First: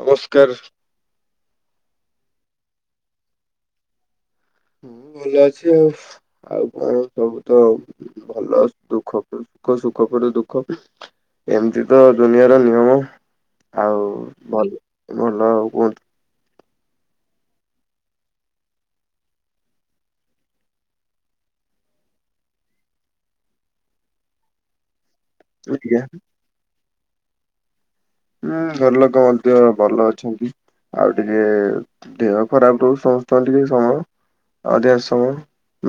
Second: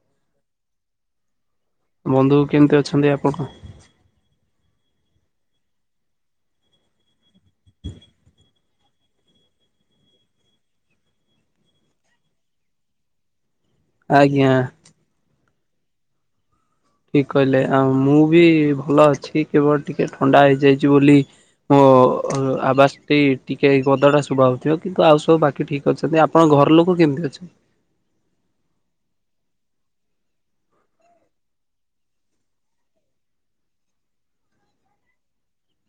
ନମସ୍କାର। ବନ୍ଧୁ କେମିତି ଅଛନ୍ତି ଆପଣ? ହୁଁ ଭଲ ଅଛି ଆଉ। ଆଉ କଣ ସବୁ ତ ଭଲ। ଦୁଃଖ ପରେ ସୁଖ ପରେ ଦୁଃଖ। ଏମିତି ତ ଦୁନିଆର ନିୟମ। ଆଉ ଆଜ୍ଞା। ଭଲ ଭଲ ଆଉ କୁହନ୍ତୁ। ଠିକ୍ କହିଲେ ଆଉ ମୁଁ ବି ଭଲ ଅଛି କେବଳ ଟିକେ ଥଣ୍ଡା ହେଇଯାଇଛି ବୋଲି। ମୋ ଆବାଜ ଟି ଟିକେ ଗଦଟା ଶୁଭା ହଉଥିବ କିନ୍ତୁ ଆଉ ସବୁ ବାକି ଠିକ୍ ଆଜ୍ଞା ଅଛନ୍ତି ଆପଣଙ୍କ ଘର ଲୋକ କେମିତି ଅଛନ୍ତି? ଉଁ। ଘର ଲୋକ ମଧ୍ୟ ଭଲ ଅଛନ୍ତି। ଆଉ ଟିକେ ଦେହ ଖରାପ ରହୁଚି ସମସ୍ତଙ୍କ ଟିକେ ସମୟ। ଅଧିକାଂସ ସମୟ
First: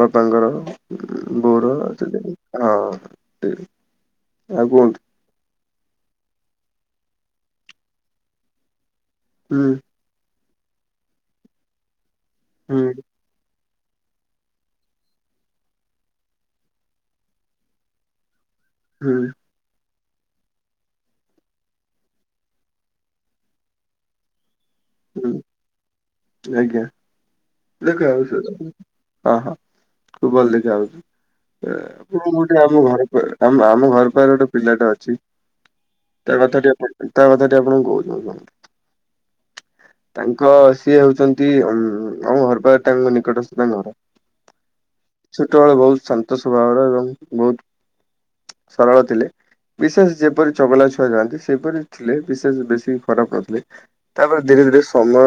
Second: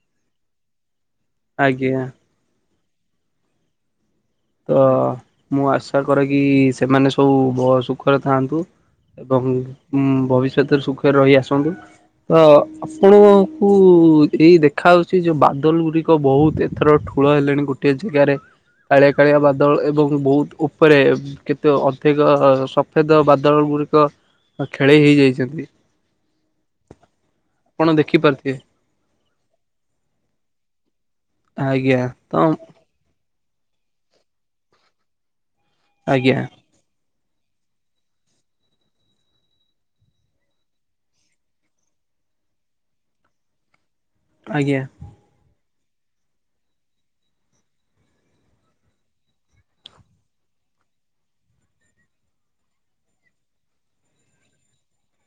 ବାପାଙ୍କର। ବୋଡ ଆଜ୍ଞା। ଅଛି ତ ହିଁ [unintelligible] ତ ମୁଁ ଆଶା କରେ କି ସେମାନେ ସବୁ ଭ ସୁଖରେ ଥାଆନ୍ତୁ। ଏବଂ ହୁଁ ଭବିଷ୍ୟତରେ ସୁଖରେ ରହି ଆସନ୍ତୁ ତ ହୁଁ ଆପଣ କୁ ଏଇ ଦେଖା ହେଉଛି ଯୋଉ ବାଦଲ ଗୁଡ଼ିକ ବହୁତ ଏଥର ଠୁଳ ହେଲେଣି ଗୋଟିଏ ଜାଗାରେ। ଆରେ ହୁଁ କାଳିଆ ବାଦଳ ଏବଂ ବହୁତ ଉପରେ ଅଛି। କେତେ ଅଧିକ ସଫେଦ ବାଦଲ ଗୁଡିକ ଖେଳେଇ ହୁଁ ହେଇଯାଇଛନ୍ତି। ଆଜ୍ଞା ଆପଣ ଦେଖା ଦେଖିପାରୁଥିବେ ଯାଉଛି ହଁ, ହଁ ଭଲ ଦେଖାଯାଉଛି ୟେ ଆଜ୍ଞା ତ ଆଶୁନ ଗୋଟେ ଆମ ଘରେ ଆମ ଆମ ଘର ପାଖରେ ଗୋଟେ ପିଲାଟା ଅଛି ଆଜ୍ଞା ତା କଥା ଟିକେ ତା କଥା ଟିକେ ଆପଣ କୁହନ୍ତୁ। ତାଙ୍କ ସିଏ ହଉଛନ୍ତି ଆମ ଘର ପାଖ ତାଙ୍କ ନିକଟସ୍ଥ ତାଙ୍କ ଘର। ଆଜ୍ଞା। ଛୋଟବେଳେ ବହୁତ ଶାନ୍ତ ସ୍ଵଭାବର ଏବଂ ବହୁତ ସରଳ ଥିଲେ। ବିଶେଷ ଯେପରି ଚଗଲା ଛୁଆ ଯାଆନ୍ତି ସେପରି ଥିଲେ। ବିଶେଷ ବେଶୀ ଖରାପ ନଥିଲେ। ତା ପରେ ଧୀରେ ଧୀରେ ସମୟ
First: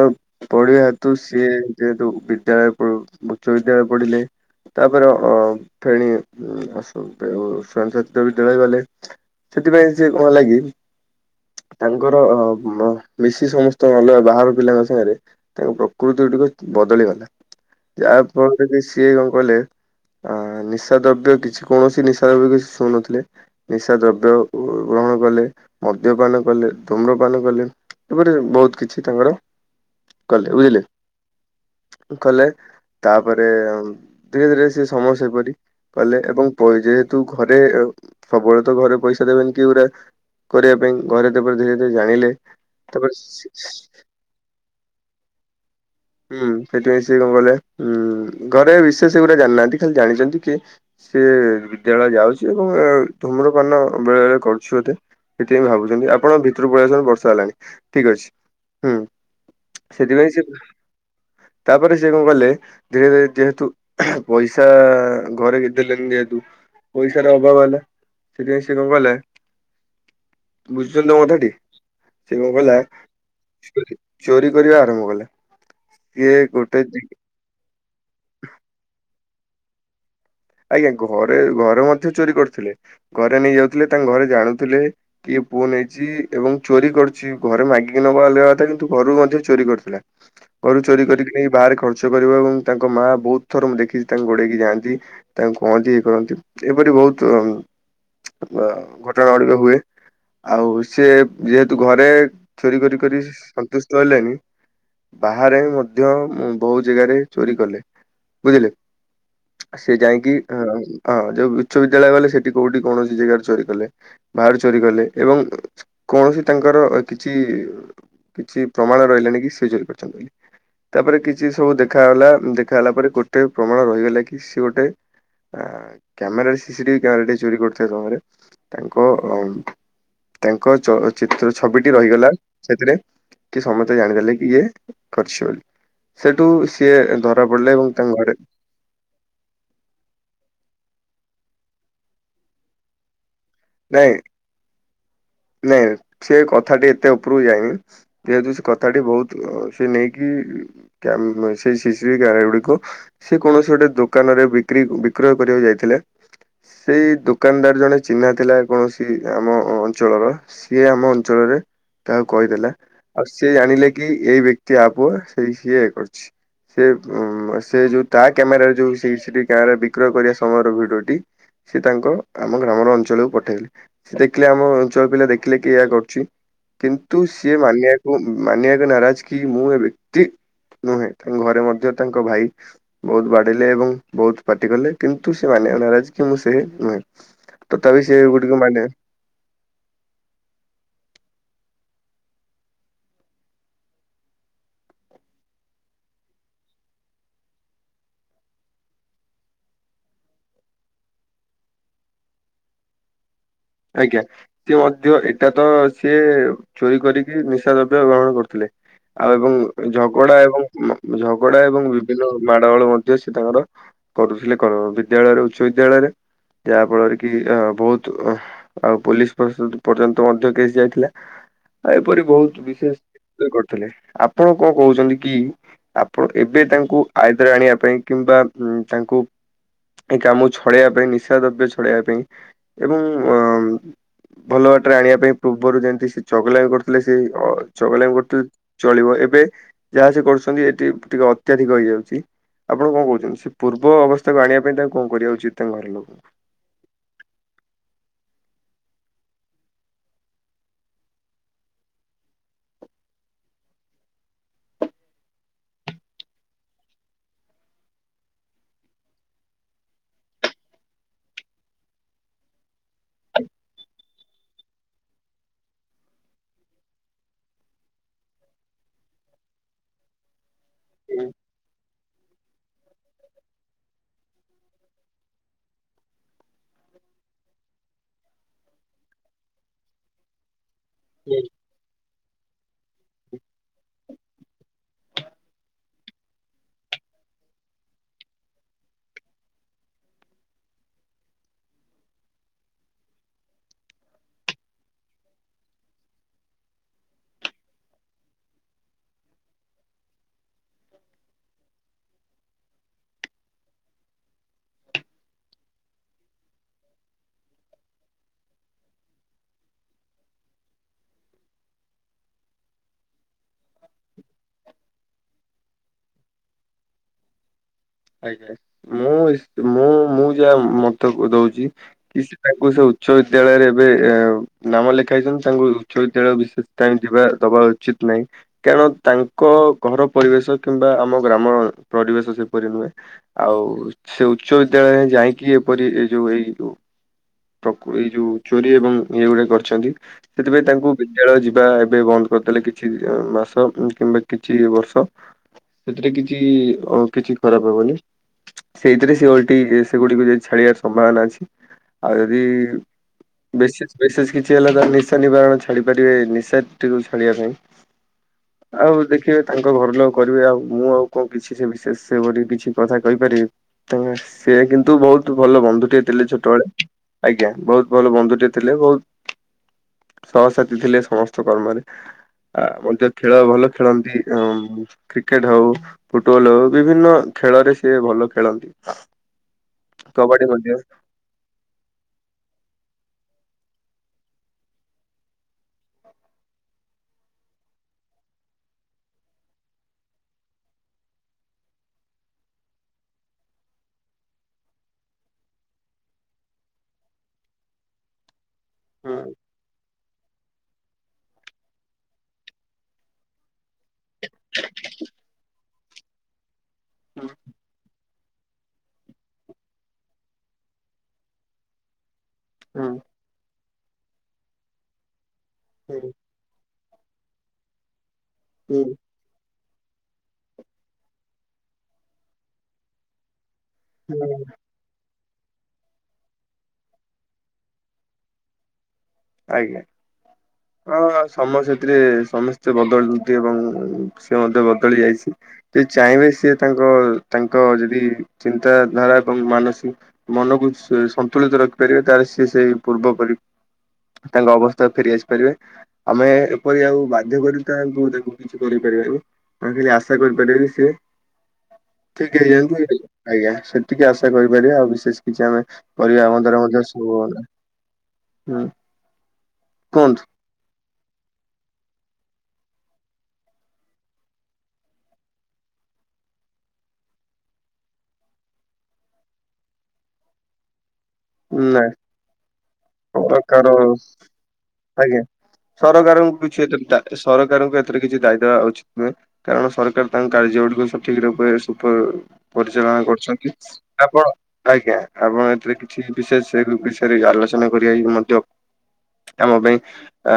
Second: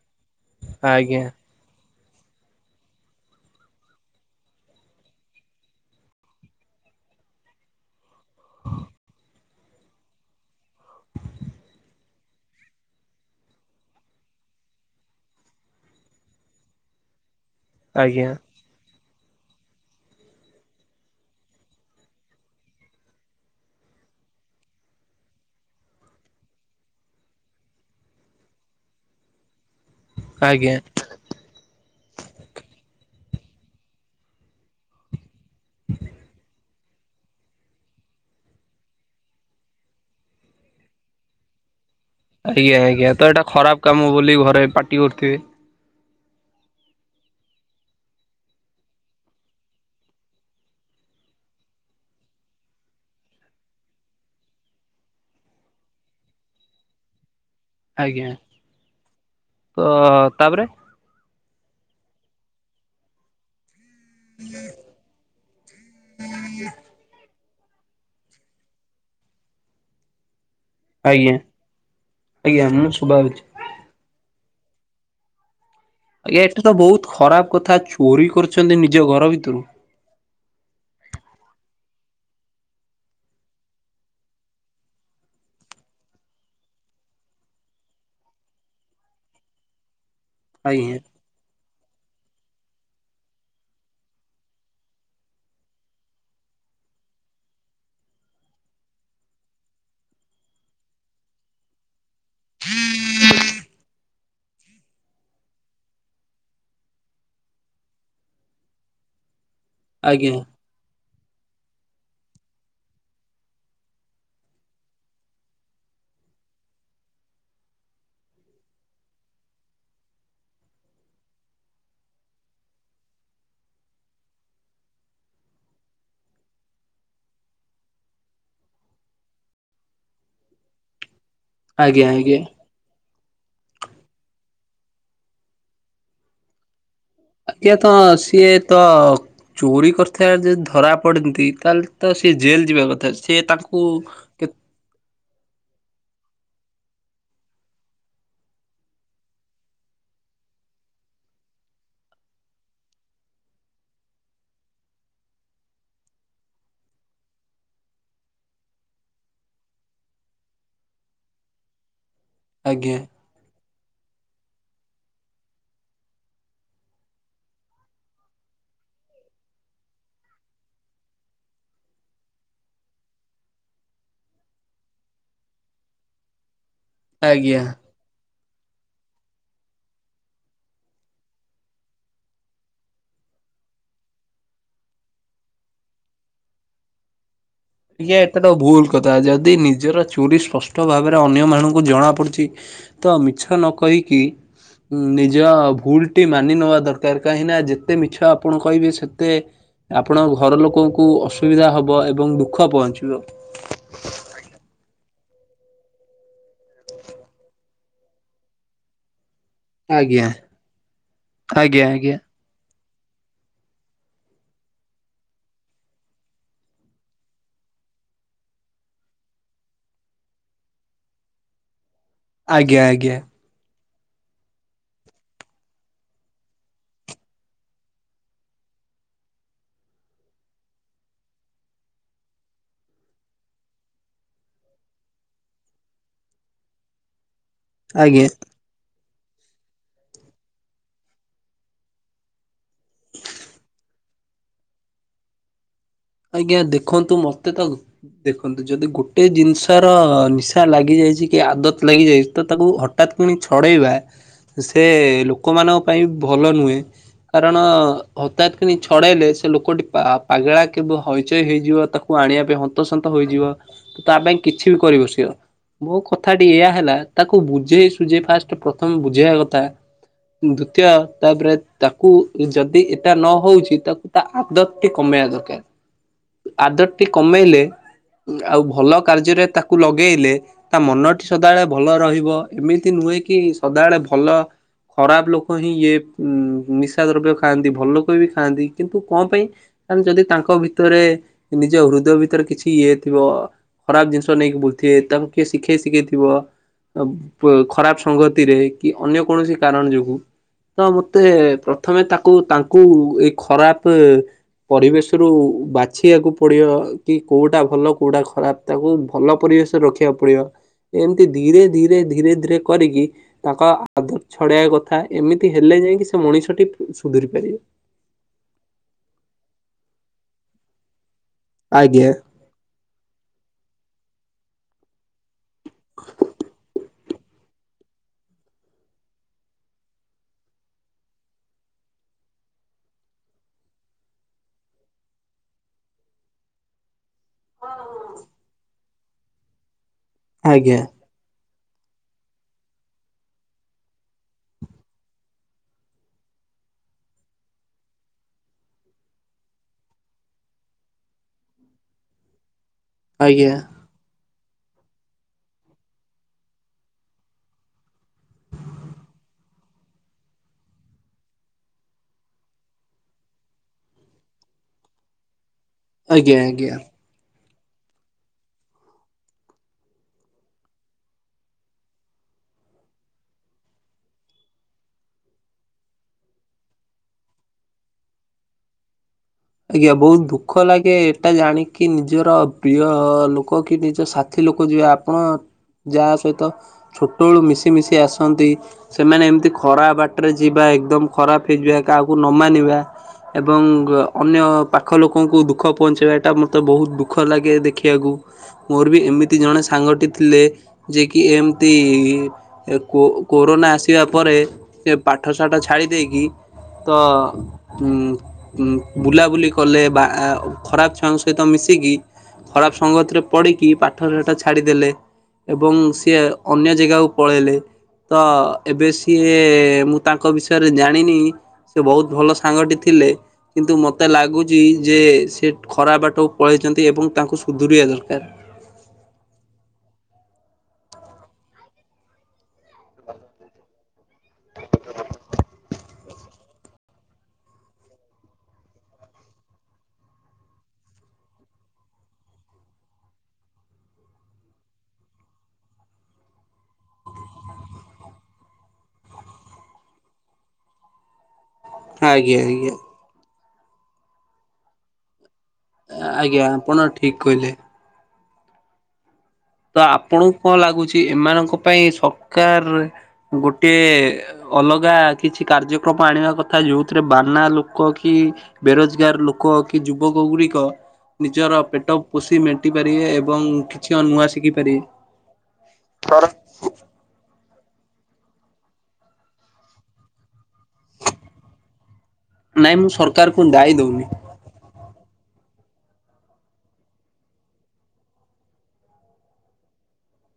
ପଡିବା ହେତୁ ଆଜ୍ଞା ସିଏ ଯେହେତୁ ପ ବିଦ୍ୟାଳୟ ଉଚ୍ଚ ବିଦ୍ୟାଳୟ ପଢିଲେ। ତା ପରେ ଅ ଫେଣି ଅସ ଓ ସ୍ଵୟଂ ଶାସିତ ବିଦ୍ୟାଳୟ ଗଲେ। ସେଥିପାଇଁ ସେ କଣ ହେଲା କି? ତାଙ୍କର ମିଶି ସମସ୍ତ ଅଲଗା ବାହାର ପିଲାଙ୍କ ସାଙ୍ଗରେ ତାଙ୍କ ପ୍ରକୃତି ଗୋଟିକ ବଦଳିଗଲା। ଆଜ୍ଞା ଆଜ୍ଞା ଯାହା ଫଳ ବାକି ସିଏ କଣ କଲେ ଆ ନିଶା ଦ୍ରବ୍ୟ କିଛି କୌଣସି ନିଶା ଦ୍ରବ୍ୟ କିଛି ଚ୍ଛୁଁ ନଥିଲେ। ନିଶା ଦ୍ରବ୍ୟ ଗ୍ରହଣ କଲେ ମଦ୍ୟପାନ କଲେ, ତମ୍ରପାନ କଲେ। ତା ପରେ ବହୁତ କିଛି ତାଙ୍କର କଲେ। ଆଜ୍ଞା। ବୁଝିଲେ? କଲେ ତାପରେ ଧୀରେ ଧୀରେ ସେ ସମୟ ସେପରି କଲେ ଏବଂ ପଇ ଯେହେତୁ ଘରେ ସବୁବେଳେ ତ ଘରେ ପଇସା ଦେବେନି କି ଏ ଗୁରା କରିବା ପାଇଁ ଘରେ ତା ପରେ ଧୀରେ ଧୀରେ ଜାଣିଲେ। ଆଜ୍ଞା ଆଜ୍ଞା ତ ଏଇଟା ତାପରେ ଖରାପ କାମ ବୋଲି ଘରେ ପାଟି କରୁଥିବେ। ହୁଁ ସେଥିପାଇଁ ସିଏ କଣ କଲେ। ଘରେ ବିଶେଷ ଏଗୁରା ଜାଣି ନାହାନ୍ତି ଖାଲି ଜାଣିଛନ୍ତି କି ସିଏ ବିଦ୍ୟାଳୟ ଯାଉଚି ଏବଂ ଧୁମ୍ରପାନ ବେଳେ ବଳେ କରୁଛି ବୋଧେ। ସେଥିପାଇଁ ଭାବୁଚନ୍ତି ଆପଣ ଭିତରକୁ ପଳେଇ ଆସନ୍ତୁ ବର୍ଷା ହେଲାଣି। ଠିକ ଅଛି ଆଜ୍ଞା ହୁଁ ତ ସେଥିପାଇଁ ସେ ତା ପରେ ତାପରେ ସେ କଣ କଲେ ଧୀରେ ଧୀରେ ଯେହେତୁ ପଇସା ଘରେ ଦେଲେନି ଯେହେତୁ ପଇସାର ଅଭାବ ହେଲା ସେଥିପାଇଁ ସେ କଣ କଲେ? ବୁଝୁଚନ୍ତି ତ ମୋ କଥାଟି ସେ କଣ କଲା ବାରୁଚି। ଚୋରି କରିବା ଆରମ୍ଭ କଲା। ଆଜ୍ଞା ସିଏ ଏଠି ତ ଗୋଟେ ବହୁତ ଖରାପ କଥା ଚୋରି କରୁଛନ୍ତି ନିଜ ଘର ଭିତରୁ? ଆଜ୍ଞା ଘରେ ଘରେ ମଧ୍ୟ ଚୋରି କରୁଥିଲେ ଘରେ ନେଇ ଯାଉଥିଲେ ତାଙ୍କ ଘରେ ଜାଣୁଥିଲେ। କିଏ ପୁଅ ନେଇଚି ଏବଂ ଚୋରି କରୁଚି ଘରେ ମାଗିକି ନବା ଅଲଗା କଥା କିନ୍ତୁ ଘରୁ ମଧ୍ୟ ଚୋରି କରିୁଥିଲା। [unintelligible] ଘରୁ ଆଜ୍ଞା। ଚୋରି କରିକି ନେଇ ବାହାରେ ଖର୍ଚ୍ଚ କରିବ ଏବଂ ତାଙ୍କ ମା ବହୁତ ଥର ଦେଖିକି ତାଙ୍କୁ ଗୋଡେଇକି ଯାଆନ୍ତି। ତାଙ୍କୁ କହନ୍ତି ଇଏ କରନ୍ତି ଏପରି ବହୁତ ଅ ଘଟଣା ଗୁଡିକ ହୁଏ। ଆଉ ସିଏ ଯେହେତୁ ଘରେ ଚୋରି କରି କରି ସନ୍ତୁଷ୍ଟ ହେଲେନି। ବାହାରେ ମଧ୍ୟ ବହୁ ଜାଗାରେ ଚୋରି କଲେ। ବୁଝିଲେ? ସେ ଯାଇଁକି ଆଜ୍ଞା ହଁ ହଁ ଯୋଉ ଉଚ୍ଚ ବିିଦ୍ୟାଳୟ ଗଲେ ସେଠି କୋଉଠି କୌଣସି ଜାଗାରେ ଚୋରି କଲେ। ବାହାରୁ ଚୋରି କଲେ ଏବଂ କୌଣସି ତାଙ୍କର କିଛି କିଛି ପ୍ରମାଣ ରହିଲାନି କି ସିଏ ଚୋରି କରିଛନ୍ତି। ତା ପରେ କିଛି ସବୁ ଦେଖାଗଲା ଦେଖା ଗଲା ପରେ ଗୋଟେ ପ୍ରମାଣ ରହିଗଲା କି ସିଏ ଗୋଟେ ଆଁ କ୍ୟାମେରାରେ C C T V camera ଟେ ଚୋରି କରୁଥିବା ସମୟରେ ତାଙ୍କ ଅ ଉଁ ତାଙ୍କ ଚ ଚିତ୍ର ଛବିଟି ଆଜ୍ଞା ରହିଗଲା। ଆଜ୍ଞା ସେଥିରେ କି ସମସ୍ତେ ଜାଣିଦେଲେ କି ଇଏ କରିଚି ବୋଲି। ସେଠୁ ସିଏ ଧର ଆଜ୍ଞା ତ ସିଏ ତ ଚୋରି କରିଥିଲା ଯିଏ ଧରା ପଡନ୍ତି। ତାହେଲେ ତ ସିଏ ଜେଲ ଯିବା କଥା ସିଏ ତା ନାଇଁ। କେତ୍ ନାଇଁ ସେ କଥାଟି ଏତେ ଉପରକୁ ଯାଇନି। ଯେହେତୁ ସେ କଥାଟି ଅ ବହୁତ ସେ ନେଇକି କ୍ୟାମ୍ ସେଇ C C T V camera ଗୁଡ଼ିକ ସେ କୌଣସି ଗୋଟେ ଦୋକାନ ରେ ବିକ୍ରି ବିକ୍ରୟ କରିବାକୁ ଯାଇଥିଲେ। ସେଇ ଦୋକାନଦାର ଜଣେ ଚିହ୍ନା ଥିଲା କୌଣସି ଆମ ଅଞ୍ଚଳର ସିଏ ଆମ ଅଞ୍ଚଳରେ କାହାକୁ କହିଦେଲା। ଆଜ୍ଞା ଆଉ ସ ସେ ଜଣିଲେ କି ଏଇ ବ୍ୟକ୍ତି ଆ ପୁଅ ସେଇ ସିଏ ଏ କରଛି। ସେ ଉ ସେ ଯୋଉ ତା କ୍ୟାମେର ରେ ଯୋଉ କ୍ୟାମେରା ବିକ୍ରୟ କରିବା ସମୟର ଭିଡିଓଟି ସେ ତାଙ୍କ ଆମ ଗ୍ରାମର ଅଞ୍ଚଳ ପଠେଇଲେ ସେ ଦେଖିଲେ ଆମ ଅଞ୍ଚଳ ପିଲା ଦେଖିଲେ କି ଏୟା କରୁଛି କିନ୍ତୁ ସିଏ ଆଜ୍ଞା। ମାନି ମାନିବାକୁ ନାରାଜ କି ମୁଁ ଏ ବ୍ୟକ୍ତି ନୁହେଁ ତାଙ୍କ ଘରେ ମଧ୍ୟ ତାଙ୍କ ଭାଇ। ବହୁତ ବାଡେଇଲେ ଏବଂ ବହୁତ ପାଟି କଲେ କିନ୍ତୁ ସେ ମାନିବା କୁ ନାରାଜ କି ମୁଁ ସେ ନୁହେଁ। ତ ଆଜ୍ଞା ଏଟାତ ଭୁଲ କଥା ଯଦି ନିଜର ଚୋରି ସ୍ପଷ୍ଟ ଭାବରେ ଅନ୍ୟ ମାନଙ୍କୁ ଜଣା ପଡୁଛି। ତ ମିଛ ନ କହିକି। ନିଜ ଭୁଲ ଟି ମାନି ନବା ଦରକାର କାହିଁକି ନା ଯେତେ ମିଛ ଆପଣ କହିବେ ସେତେ। ଆପଣଙ୍କ ଘର ଲୋକଙ୍କୁ ଅସୁବିଧା ହେବ ଏବଂ ଦୁଃଖ ପହଞ୍ଚିବ। ଆଜ୍ଞା। ସେ ମଧ୍ୟ ଏଇଟା ତ ସିଏ ଚୋରି କରିକି ନିଶା ଦ୍ରବ୍ୟ ଗ୍ରହଣ କରୁଥିଲେ। ଆଉ ଏବଂ ଆଜ୍ଞା ଝଗଡା ଏବଂ ଝଗଡା ଆଜ୍ଞା ଏବଂ ଆଜ୍ଞା ବିଭିନ୍ନ। ମାଡ଼ଗୋଳ ମଧ୍ୟ ସେ ତାଙ୍କର କରୁଥିଲେ କର ବିଦ୍ୟାଳୟରେ ଉଚ୍ଚ ବିଦ୍ୟାଳୟରେ। ଯାହା ଫଳରେ କି ଅ ବହୁତ ଅ ଆଉ ପୋଲିସ ପ୍ରସ ପର୍ଯ୍ୟନ୍ତ ମଧ୍ୟ କେସ୍ ଯାଇଥିଲା ଆଉ ଏପରି ବହୁତ ଆଜ୍ଞା ବିଶେଷ। ଆଜ୍ଞା କରିଥିଲେ ଆପଣ କଣ କହୁଛନ୍ତି କି ଆପଣ ଏବେ ତାଙ୍କୁ ଆଏଦରେ ଆଣିବା ପାଇଁ କିମ୍ବା ତାଙ୍କୁ ଏ କାମକୁ ଛଡେଇବା ପାଇଁ ନିଶା ଦ୍ରବ୍ୟ ଛଡେଇବା ପାଇଁ ଏବଂ। ଅ ଭଲ ବାଟରେ ଆଣିବା ପାଇଁ ପୂର୍ବରୁ ଯେମତି ସେ ଚଗଲା ବି କରୁଥିଲେ ସେ ଚଳିବ ଆଜ୍ଞା ଚଳିବ ଏବେ ଯାହା ସେ କରୁଛନ୍ତି ଏଠି ଟିକେ ଅତ୍ୟାଧିକ ହେଇଯାଉଛି। ଆପଣ କଣ କହୁଛନ୍ତି ସେ ପୂର୍ବ ଅବସ୍ଥାକୁ ଆଣିବା ପାଇଁ ତାଙ୍କୁ କଣ କରିବା ଉଚିତ ତାଙ୍କ ଘର ଲୋକଙ୍କୁ। ଆଜ୍ଞା ଦେଖନ୍ତୁ ମତେ ତା ଦେଖନ୍ତୁ ଯଦି ଗୋଟେ ଜିନିଷ ର ନିଶା ଲାଗି ଯାଇଛି କି ଆଦତ ଲାଗି ଯାଇଛି ତ ତାକୁ ହ ହଠାତ୍ ପୁଣି ଛଡ଼େଇବା ସେ ଲୋକମାନଙ୍କ ପାଇଁ ଭଲ ନୁହେଁ। କାରଣ ହଠାତ୍ କିଣି ଛଡେଇଲେ ସେ ଲୋକଟି ପା ପାଗେଳା କେବେ ହଇଚଇ ହେଇଯିବ ତାକୁ ଆଣିବା ପାଇଁ ହନ୍ତସନ୍ତ ହୋଇଯିବ ତ ତା ପାଇଁ କିଛି ବି କରି ବସିବ। ମୋ କଥାଟି ଏଇଆ ହେଲା ତାକୁ ବୁଝେଇ ସୁଝେଇ ଫାଷ୍ଟ ପ୍ରଥମ ବୁଝେଇବା କଥା। ଦ୍ଵିତୀୟ ତାପରେ ତାକୁ ଯଦି ଏଟା ନ ହଉଛି ତାକୁ ତା ଆଦତ୍ ଟି କମେଇବା ଦରକାର। ଆଦତ୍ ଟି କମେଇଲେ ଆଉ ଭଲ କାର୍ଯ୍ୟରେ ତାକୁ ଲଗେଇଲେ। ତା ମନଟି ସଦାବେଳେ ଭଲ ରହିବ ଏମିତି ନୁହେଁ କି ସଦାବେଳେ ଭଲ। ଖରାପ ଲୋକ ହିଁ ଇଏ ନିଶା ଦ୍ରବ୍ୟ ଖାଆନ୍ତି ଭଲଲୋକ ବି ଖାଆନ୍ତି କିନ୍ତୁ କଣ ପାଇଁ। ଆରେ ଯଦି ତାଙ୍କ ଭିତରେ ନିଜ ହୃଦୟ ଭିତରେ କିଛି ଇଏ ଥିବ। ଖରାପ ଜିନିଷ ନେଇକି ବୁଲୁଥିବେ ତାଙ୍କୁ କିଏ ଶିଖେଇ ଶିଖେଇଥିବ। ଖରାପ ସଂଗତିରେ କି ଅନ୍ୟ କୌଣସି କାରଣ ଯୋଗୁଁ। ତ ମତେ ପ୍ରଥମେ ତାକୁ ତାଙ୍କୁ ଏଇ ଖରାପ ପରିବେଶ୍ ସେଥିରୁ ବାଛିବାକୁ ପଡିବ କି କୋଉଟା ଭଲ କୋଉଟା ଖରାପ ତାକୁ ଭଲ ପରିବେଶ। ରଖିବାକୁ ପଡିବ ଏମିତି ଧୀରେ ଧୀରେ ଧୀରେ ଧୀରେ କରିକି। ତାଙ୍କ ଆଦତ ଛଡେଇବା କଥା ଏମିତି ହେଲେ ଯାଇକି ସେ ମଣିଷଟି ସୁଧୁରି ପାରିବେ। ଆଜ୍ଞା ମୁଁ ମୁଁ ମୁଁ ଯାହା ମତ ଦଉଛି ଆଜ୍ଞା କି ତାଙ୍କୁ ସେ ଉଚ୍ଚ ବିଦ୍ୟାଳୟରେ ଏବେ ନାମ ଲେଖାଇଥାନ୍ତୁ ତାଙ୍କୁ ଉଚ୍ଚ ବିଦ୍ୟାଳୟ ବିଶେଷ ଟାଇମ୍ ଯିବା ଦବା ଉଚିତ୍ ନାହିଁ। କାରଣ ତାଙ୍କ ଘର ପରିବେଶ କିମ୍ବା ଆମ ଗ୍ରାମର ପରିବେଶ ସେ ପରି ନୁହେଁ ଆଉ ସେ ଉଚ୍ଚ ବିଦ୍ୟାଳୟରେ ଯାଇଁକି ଏପରି ଏ ଯୋଉ ଏଇ ପ୍ରକ ଏଇ ଯୋଉ ଚୋରି ଏବଂ ଇଏ ଗୁଡା କରିଛନ୍ତି ସେଥିପାଇଁ ଆଜ୍ଞା ତାଙ୍କୁ ବିଦ୍ୟାଳୟ ଯିବା ଏବେ ବନ୍ଦ କରିଦେଲେ କିଛି ମାସ କିମ୍ବା କିଛି ବର୍ଷ। ସେଥିରେ କିଛି କିଛି ଖରାପ ହବନି। ସେଇଥିରେ ସେ ଓଲଟି ସେଗୁଡିକୁ ଯଦି ଛାଡିବାର ସମ୍ଭାବନା ଅଛି ଆଉ ଯଦି। ଆଜ୍ଞା ବେଶି ବିଶେଷ କିଛି ହେଲା ତ ନିଶା ନିବାରଣ ଛାଡି ପାରିବେ ନିଶାଟିକୁୁ ଛଡେଇବା ପାଇଁ ଆଉ ଦେଖିବେ ତାଙ୍କ ଘର ଲୋକ କରିବେ ଆଉ ମୁଁ ଆଉ କଣ କିଛି ସେ ବିଶେଷ ସେପରି କିଛି କଥା କହିପାରିବି ତ ସେ କିନ୍ତୁ ବହୁତ ଭଲ ବନ୍ଧୁ। ଟିଏ ଥିଲି ଆଜ୍ଞା ଆଜ୍ଞା। ଛୋଟବେଳେ ଆଜ୍ଞା ବହୁତ ଭଲ ବନ୍ଧୁଟିଏ ଥିଲେ ବହୁତ ସହସାଥି ଥିଲେ ସମସ୍ତ କର୍ମରେ। ଆ ମଧ୍ୟ ଖେଳ ଭଲ ଖେଳନ୍ତି କ୍ରିକେଟ ହଉ ଫୁଟବଲ ହଉ। ବିଭିନ୍ନ ଖେଳରେ ସିଏ ଭଲ ଖେଳନ୍ତି। ଆଜ୍ଞା ବହୁତ କବାଡି ଦୁଃଖ ମଧ୍ୟ ଲାଗେ ଏଟା ଜାଣି କି ନିଜର ପ୍ରିୟ ଲୋକ କି ନିଜ ସାଥି ଲୋକ ଯିବେ ଆପଣ ଯାହା ସହିତ ଛୋଟବେଳୁ ମିଶିମିଶି ଆସନ୍ତି ସେମାନେ ଏମିତି ଖରାପ ବାଟରେ ଯିବା ଏକଦମ୍ ଖରାପ ହେଇଯିବା କାହାକୁ ନ ମାନିବା ଏବଂ ଅନ୍ୟ ପାଖ ଲୋକଙ୍କୁ ଦୁଃଖ ପହଞ୍ଚେଇବା ଏଟା ମୋତେ ବହୁତ ଦୁଃଖ ଲାଗେ ଦେଖିବାକୁ। ମୋର ବି ହୁଁ ଏମିତି ଜଣେ ସାଙ୍ଗଟି ଥିଲେ ଯିଏ କି ଏମିତି ଏ କୋ କୋରୋନା ଆସିବା ପରେ ଏ ପାଠ ଶାଠ ଛାଡ଼ି ଦେଇକି ତ ହୁଁ ଉଁ ବୁଲାବୁଲି କଲେ ବା ଖରାପ ଛୁଆଙ୍କ ସହିତ ମିଶିକି ଖରାପ ହୁଁ ସଙ୍ଗତ ରେ ପଢ଼ିକି ପାଠ ସାଠ ଛାଡ଼ିଦେଲେ ଏବଂ ହୁଁ ସିଏ ଅନ୍ୟ ଜେଗାକୁ ପଳେଇଲେ ତ ହୁଁ ଏବେ ସିଏ ମୁଁ ତାଙ୍କ ବିଷୟରେ ଜାଣିନି ସେ ବହୁତ ଭଲ ସାଙ୍ଗଟି ଥିଲେ। କିନ୍ତୁ ମୋତେ ଲାଗୁଛି ଯେ ସେ ଖରାପ ବାଟକୁ ପଳେଇଛନ୍ତି ଏବଂ ତାଙ୍କୁ ସୁଧୁରିବା ଦରକାର। ଆଜ୍ଞା ହଁ ସମୟ ସେଥିରେ ସମସ୍ତେ ବଦଳନ୍ତି ଏବଂ ସେ ମଧ୍ୟ ବଦଳି ଯାଇଛିି‌ି ଚାହିଁବେ ସିଏ ତାଙ୍କ ତାଙ୍କ ଯଦି ଚିନ୍ତାଧାରା ଏବଂ ମାନସିକ ମନକୁ ସନ୍ତୁଳିତ ରଖିପାରିବେ ତାହେଲେ ସିଏ ସେଇ ପୂର୍ବପରି ତାଙ୍କ ଅବସ୍ଥା ଫେରି ଆସିପାରିବେ। ଆମେ ଏପରି ଆଉ ବାଧ୍ୟ କରି ତାଙ୍କୁ ତାକୁ କିଛି କରିପାରିବାନି। ଆଉ ଖଳୀ ଆଶା କରିପାରିବା ଯେ ସେ ଠିକ୍ ଆଜ୍ଞା ଆଜ୍ଞା ହେଇଯାଆନ୍ତୁ ଆଜ୍ଞା ସେତିକି ଆଶା କରିପାରିବା ଆଉ ବିଶେଷ କିଛି ଆମେ ପରିବା ଆଜ୍ଞା ମନ୍ଦରେ ଆପଣ ମଧ୍ୟ ସବୁ ଠିକ ଗଲାଣି କହିଲେ। ହୁଁ। ତ କୁହନ୍ତୁ ଆପଣଙ୍କୁ କଣ ଲାଗୁଛି ଏମାନଙ୍କ ପାଇଁ ସକାର ଗୋଟିଏ ଅଲଗା କିଛି କାର୍ଯ୍ୟକ୍ରମ ଆଣିବା କଥା ଯୋଉଥିରେ ବାନା ଲୋକ କି ବେରୋଜଗାର ଲୋକ କି ଯୁବକ ଗୁଡିକ। ନିଜର ନାଇଁ ପେଟ ପୋଷି ମେଣ୍ଟି ପାରିବେ ଏବଂ ପ୍ରକାର କିଛି କ ନୂଆ ଶିଖି ପାରିବେ। ଆଜ୍ଞା ସରକାରଙ୍କୁ କିଛି ଏ ସରକାରଙ୍କୁ ଏଥିର କିଛି ଦାୟିତ ଦବା ଉଚିତ ନୁହେଁ। କାରଣ ସରକାର ତାଙ୍କ କାର୍ଯ୍ୟ ଗୁଡକୁ ସଠିକ ରୂପେ ସୁପ ନାଇଁ ମୁଁ ପରିଚାଳନା ସରକାରକୁ କରୁଛନ୍ତି ଦାୟୀ ଦଉନି ଆପଣ ଆଜ୍ଞା ଆପଣ ଏଥିରେ ଠିକ୍ ବିଶେଷ ବିଷୟରେ ଆଲୋଚନା କରିବାଇ ମଧ୍ୟ ଆମ ପାଇଁ ଆ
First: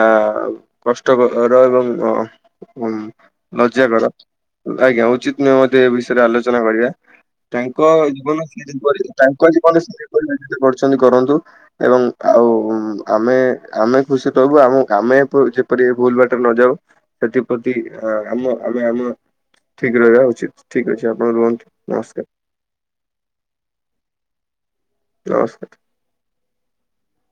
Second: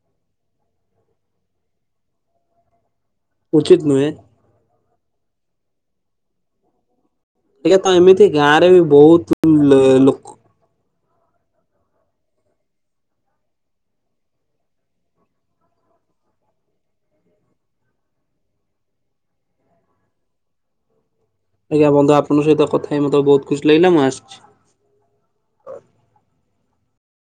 କଷ୍ଟକର ଏବଂ ଉ ଉଚିତ ଲଜ୍ଜା ନୁହେଁ କର ଆଜ୍ଞା ଉଚିତ ନୁହେଁ ମତ ଏ ବିଷୟରେ ଆଲୋଚନା କରିବା। ଆଜ୍ଞା ତ ତାଙ୍କ ଏମିତି ଜୀବନ ଗାଁ ରେ ବି ବହୁତ ତାଙ୍କ ଜୀବନ ଲୋକ ସେପରି କରିଛନ୍ତି କରନ୍ତୁ ଏବଂ ଆଉ ଆମେ ଆମେ ଖୁସି ରହିବୁ ଆ ଆମେ ଯେପରି ଭୁଲ ବାଟରେ ନଯାଉ ସେଥିପ୍ରତି ଆମ ଆମେ ଆମ ଠିକ ରହିବା ଉଚିତ ଠିକ ଅଛି ଆପଣ ରୁହନ୍ତୁ। ଆଜ୍ଞା ବନ୍ଧ ନମସ୍କାର ଆପଙ୍କ ସହିତ କଥା ହେଇ ମତ ବହୁ ଖୁସି ଲାଗିଲା ମୁଁ ଆସିଛି ନମସ୍କାର